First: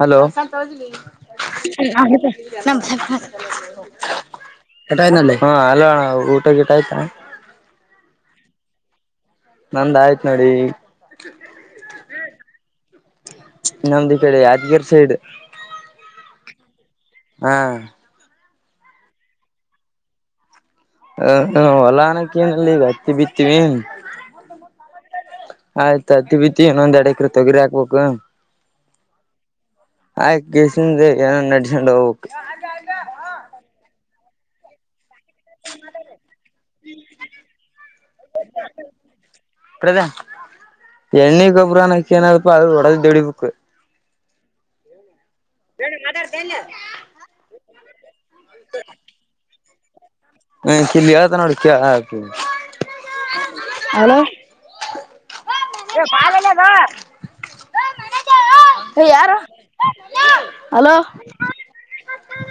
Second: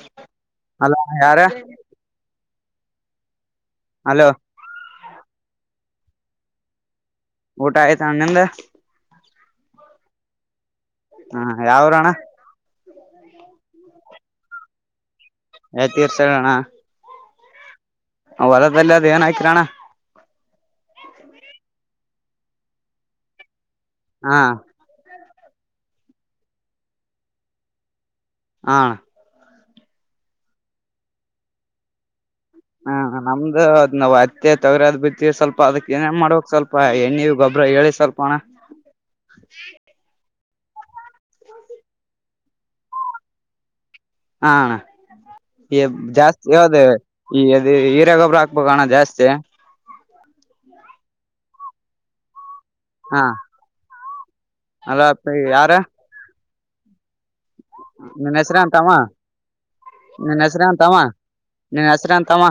hello ನ hello ಯಾರ [inaudible] hello ಹಟಾನಲ್ಲೆ ಹಾ ಹಲೋ ಊಟ ಗಿಟ ಆಯ್ತಾ ಊಟ ಆಯ್ತು ನಿಮ್ದು ನಂದ ಆಯ್ತ್ ನೋಡಿ ಹ್ಮ ಯಾವ್ರಣ್ಣ ನಮ್ದು ಕಡೆ ಯಾದ್ಗಿರ್ ಸೈಡ್ [unintelligible] ತೀರ್ಚಣ ಹಾ ಹೊರದಲ್ಲಿ ಅದ್ ಏನ್ ಆಯ್ತರಣ ಹ ಹೊಲಾನಕ್ಕಿನಲ್ಲಿ ಹತ್ತಿ ಬಿತ್ತೀವಿ ಹಾ ಆಯ್ತತಿ ಬಿತಿ ಇನ್ನೊಂದ್ ಎಡಕ್ರ ತೊಗಿರಿ ಹಾಕ್ಬೇಕು ಆನ್ [unintelligible] [unintelligible] ಆಯ್ ಕಸಿಂದ ಏನ ನಡ್ಸೊಂಡ್ ಹೋಗ್ಬೇಕು ಹ್ಮ ನಮ್ದು ಅದ್ ನಾವ ತ್ತೆ ತಗ್ರ ಅದ್ ಬಿಟ್ಟ ಸ್ವಲ್ಪ ಅದಕ್ಕೆ ಏನನ್ ಮಾಡ್ಬೇಕ್ ಸ್ವಲ್ಪ ಹೆಣ್ಣಿ ನೀವು ಗೊಬ್ಬ್ರ ಹೇಳಿ ಸ್ವಲ್ಪ ಅಣ ಎಣ್ಣಿಕಪರ ನಕ್ಕನಪ ಅದು ಹೋಡದಿದ್ದ ಇಡಿಬೇಕು ಹಾ ಅಣ್ಣಾ ಈ ಜಾಸ್ತಿ ಹದ ಈ ಇದೇ ಗೊಬ್ಬರ ಹಾಕ್ಬೇಕುಣ ಜಾಸ್ತಿ ಚಲ್ಲಿದ ನೋಡ ಕ ಹಾ ಹಲೋ ಅಲ್ಲ ಯಾರ ನಿನ್ ಹೆಸರೇನ ತಮ್ಮ ಯಾರು ನಿನ್ ಹೆಸರು ಹಲೋ ಅಂತಮ್ಮ ನೀನ್ ಹೆಸರುಂತಮ್ಮ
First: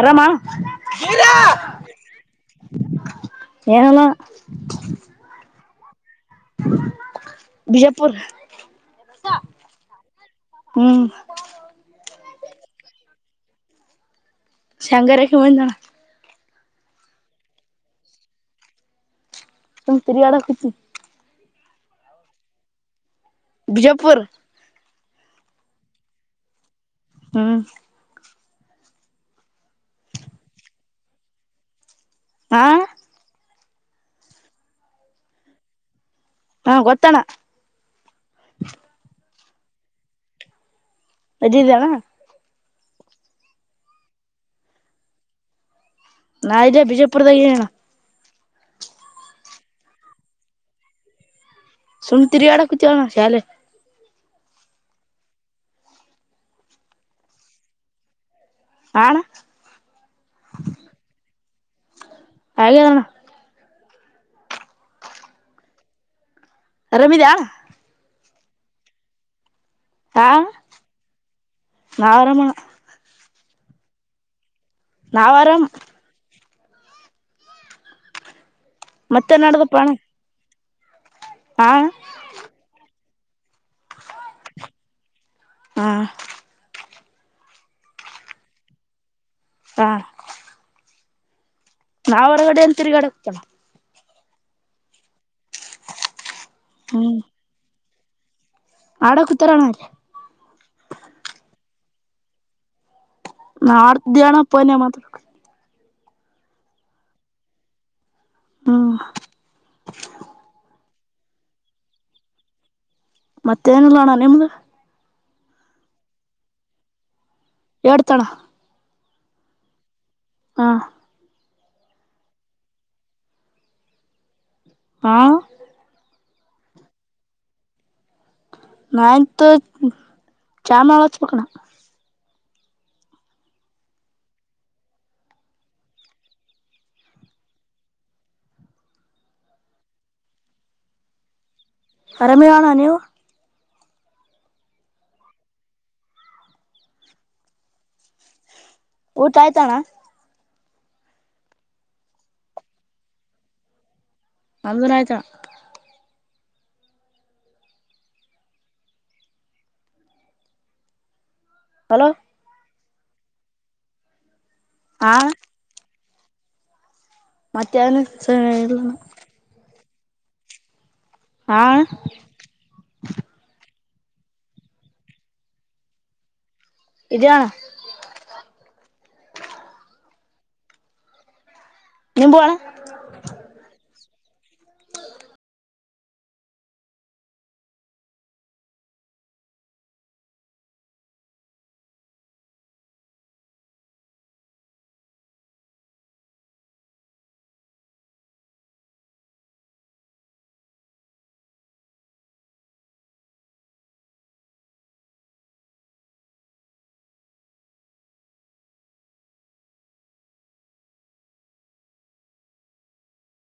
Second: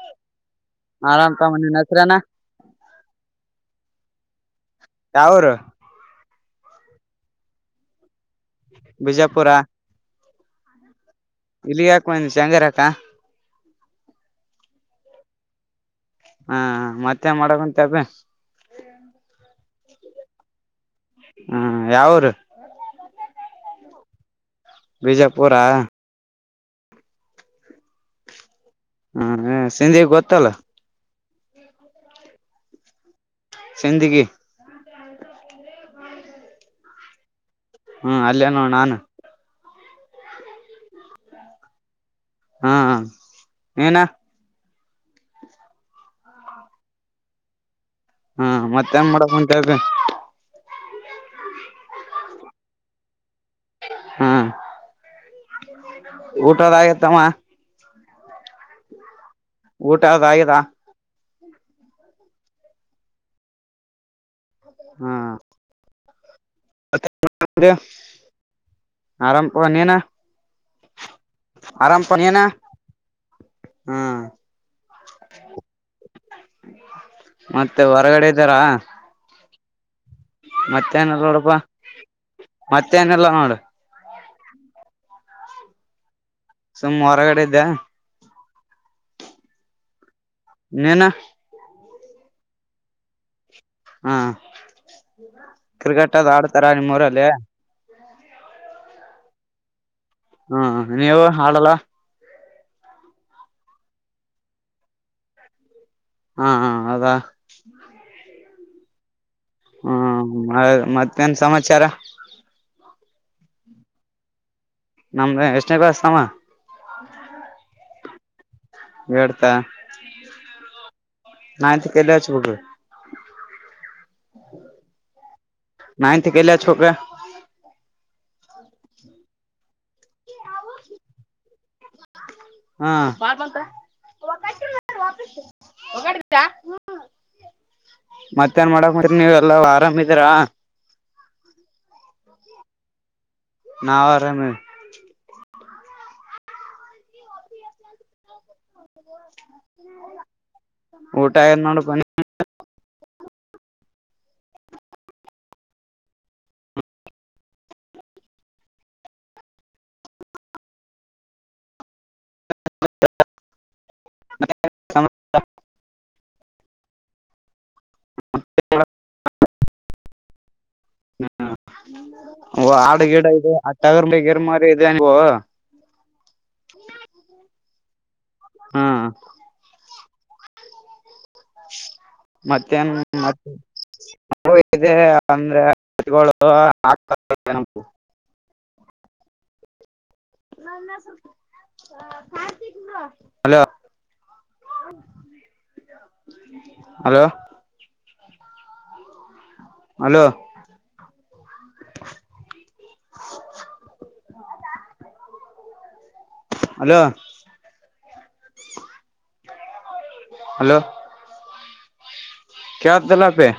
ಆರಾಮ ಆರಾಮಮ್ಮ ನಿನ್ ಹೆಸರನ ಏನಿಲ್ಲ ಯಾವರು ಬಿಜಾಪುರ್ ಬಿಜಾಪುರ ಹ್ಮ್ ಇಲ್ಲಿ ಯಾಕ ಬಂದಿಯಾ ಶೆಂಗಾರಾಕ ಶ್ಯಾಂಗಾರಕ್ಕ ಬಂದಿನಿ ಅಣ್ಣಾ [unintelligible] ಹಾ ಮತ್ತೆ ಮಾಡಕುಂತಿ ಅಪ್ಪಿ ಸುಮ್ ತಿಗ್ರಡಕುಂತಿನಿ ಹ್ಮ್ ಯಾವೂರು ಬಿಜೆಪುರ್ ಬಿಜಾಪುರ ಹ್ಮ್ ಹ್ಮ ಸಿಂಧಿ ಗೊತ್ತಲ್ಲ ಆ ಸೆಂದಿಗಿ ಹಾ ಗೊತ್ತ ಅಣ್ಣ ಹ್ಮ್ ಅಲ್ಲೇ ನೋಡ್ ನಾನು ಮದಿದ್ದಾನ ಹಾ ನೀನಾ ನಜ ಬಿಜೆಪುರದ ಹಣ [unintelligible] ಹಾ ಮತ್ತೆನ್ ಮಾಡಕ್ ಕುಂತಿ ಅಪ್ಪಿ ಸುಮ್ ತಿರ್ಗಾಡ್ ಕುಂತಿನಿ ಅಣ್ಣ ಶಾಲೆ ಹ್ಮ್ ಊಟ ಅದ್ ಆಗ್ಯಾತಿ ಅಣ್ಣ ಆ ಅಣ್ಣ ಊಟ ಆದ ಆಗಿದ ಹಾಗಿದ್ ಅಣ್ಣ ಹ್ಮ್ ಅರಾಮ್ ಇದ್ದೀಯ ಅಣ್ಣ ಆರಂ ಅರಾಮ್ ನೀನ ಆರಾಮ್ ಪಾ ನಾವ್ ನೀನು ಆರಾಮಣ ಹ್ಮ್ ನಾವ ಅರಾಮ್ ಮತ್ತೆ ಹೊರಗಡೆ ಇದ್ದಾರಾ ಮತ್ತೆ ನಡ್ದಪ್ಪಣ ಮತ್ತೆ ಮತ್ ಏನಿಲ್ಲ ನೋಡಪ್ಪ ಮತ್ತೇನಿಲ್ಲ ನೋಡು ಹಾ ಸುಮ್ಮ್ ಹೊರಗಡೆ ಇದ್ದ್ಯಾ ಆ ನೀನಾ ನಾವ್ ಹೊರಗಡೆ ಎಲ್ ತಿರ್ಗಾಡ್ [unintelligible] ಹಾ ಕ್ರಿಕೆಟ್ದು ಆಡ್ತಾರ ನಿಮ್ಮೂರಲ್ಲಿ ಆಡೋ ಕುತರಣ್ರ ಅಲ್ಲಿ ಹಾ ನೀವು ಹಾಡಲ್ಲ ನಾಡ್್ದನಪ್ಪನ ಮಾತ್ರ [unintelligible] ಹಾ ಹ ಹೌದ ಹ್ಮ ನ್ ಸಮಾಚಾರ ಮತ್ತೆ ಏನಿಲ್ಲ ಅಣ್ಣ ನಿಮ್ದು ನಮ್ದ ಎಷ್ಟನೇ ಕ್ಲಾಸ್ ತಮ್ಮ ಏಟ್ತ ಅಣ್ಣ ಏಟ್ತಾ ಹಾ ನೈಂತ್ಕ ಎಲ್ಲಿ ಹಚ್ಬೇಕು ಹಾ ನೈಂತಿಕ ಎಲ್ಲಿ ಹಚ್ಬೇಕು ನೈಂತ ಚಾಮನಾಳ ಹಚ್ಚಬೇಕಣ್ಣ ಹ ಮತ್ತೇನ್ ಮಾಡಕ್ ನೀವೆಲ್ಲ ಆರಾಮಿದೀರಾ ಅರಮಿವ ಅಣ್ಣ ನೀವು ನಾವು ಅರಮಿ ಊಟ ಆಯ್ತಾನ ಊಟಾಯ ನಡು ಪನ ಅಂದನ ಆಯ್ತಾ ಹಲೋ ಹ [unintelligible] ಹಾ ಮತ್ತೆ ನ ಸಲ್ಲ ಹಾ ಆಡು ಗೇಡ ಇದೆ ತಗರ್ ಮ ಗರ್ ಮಾರಿ ಇ ಅಂಗೋ ಇದೆ ಅಣ್ಣ ಹ್ಮ್ ನಿಂಬು ಅಣ್ಣ ಮತ್ತೇನ್ ಮ ಇದೆ ಅಂದ್ರೆ [unintelligible] hello hello hello hello hello ಕೇಳುತ್ತಿದ್ದಿಲ್ಲ ಪಿ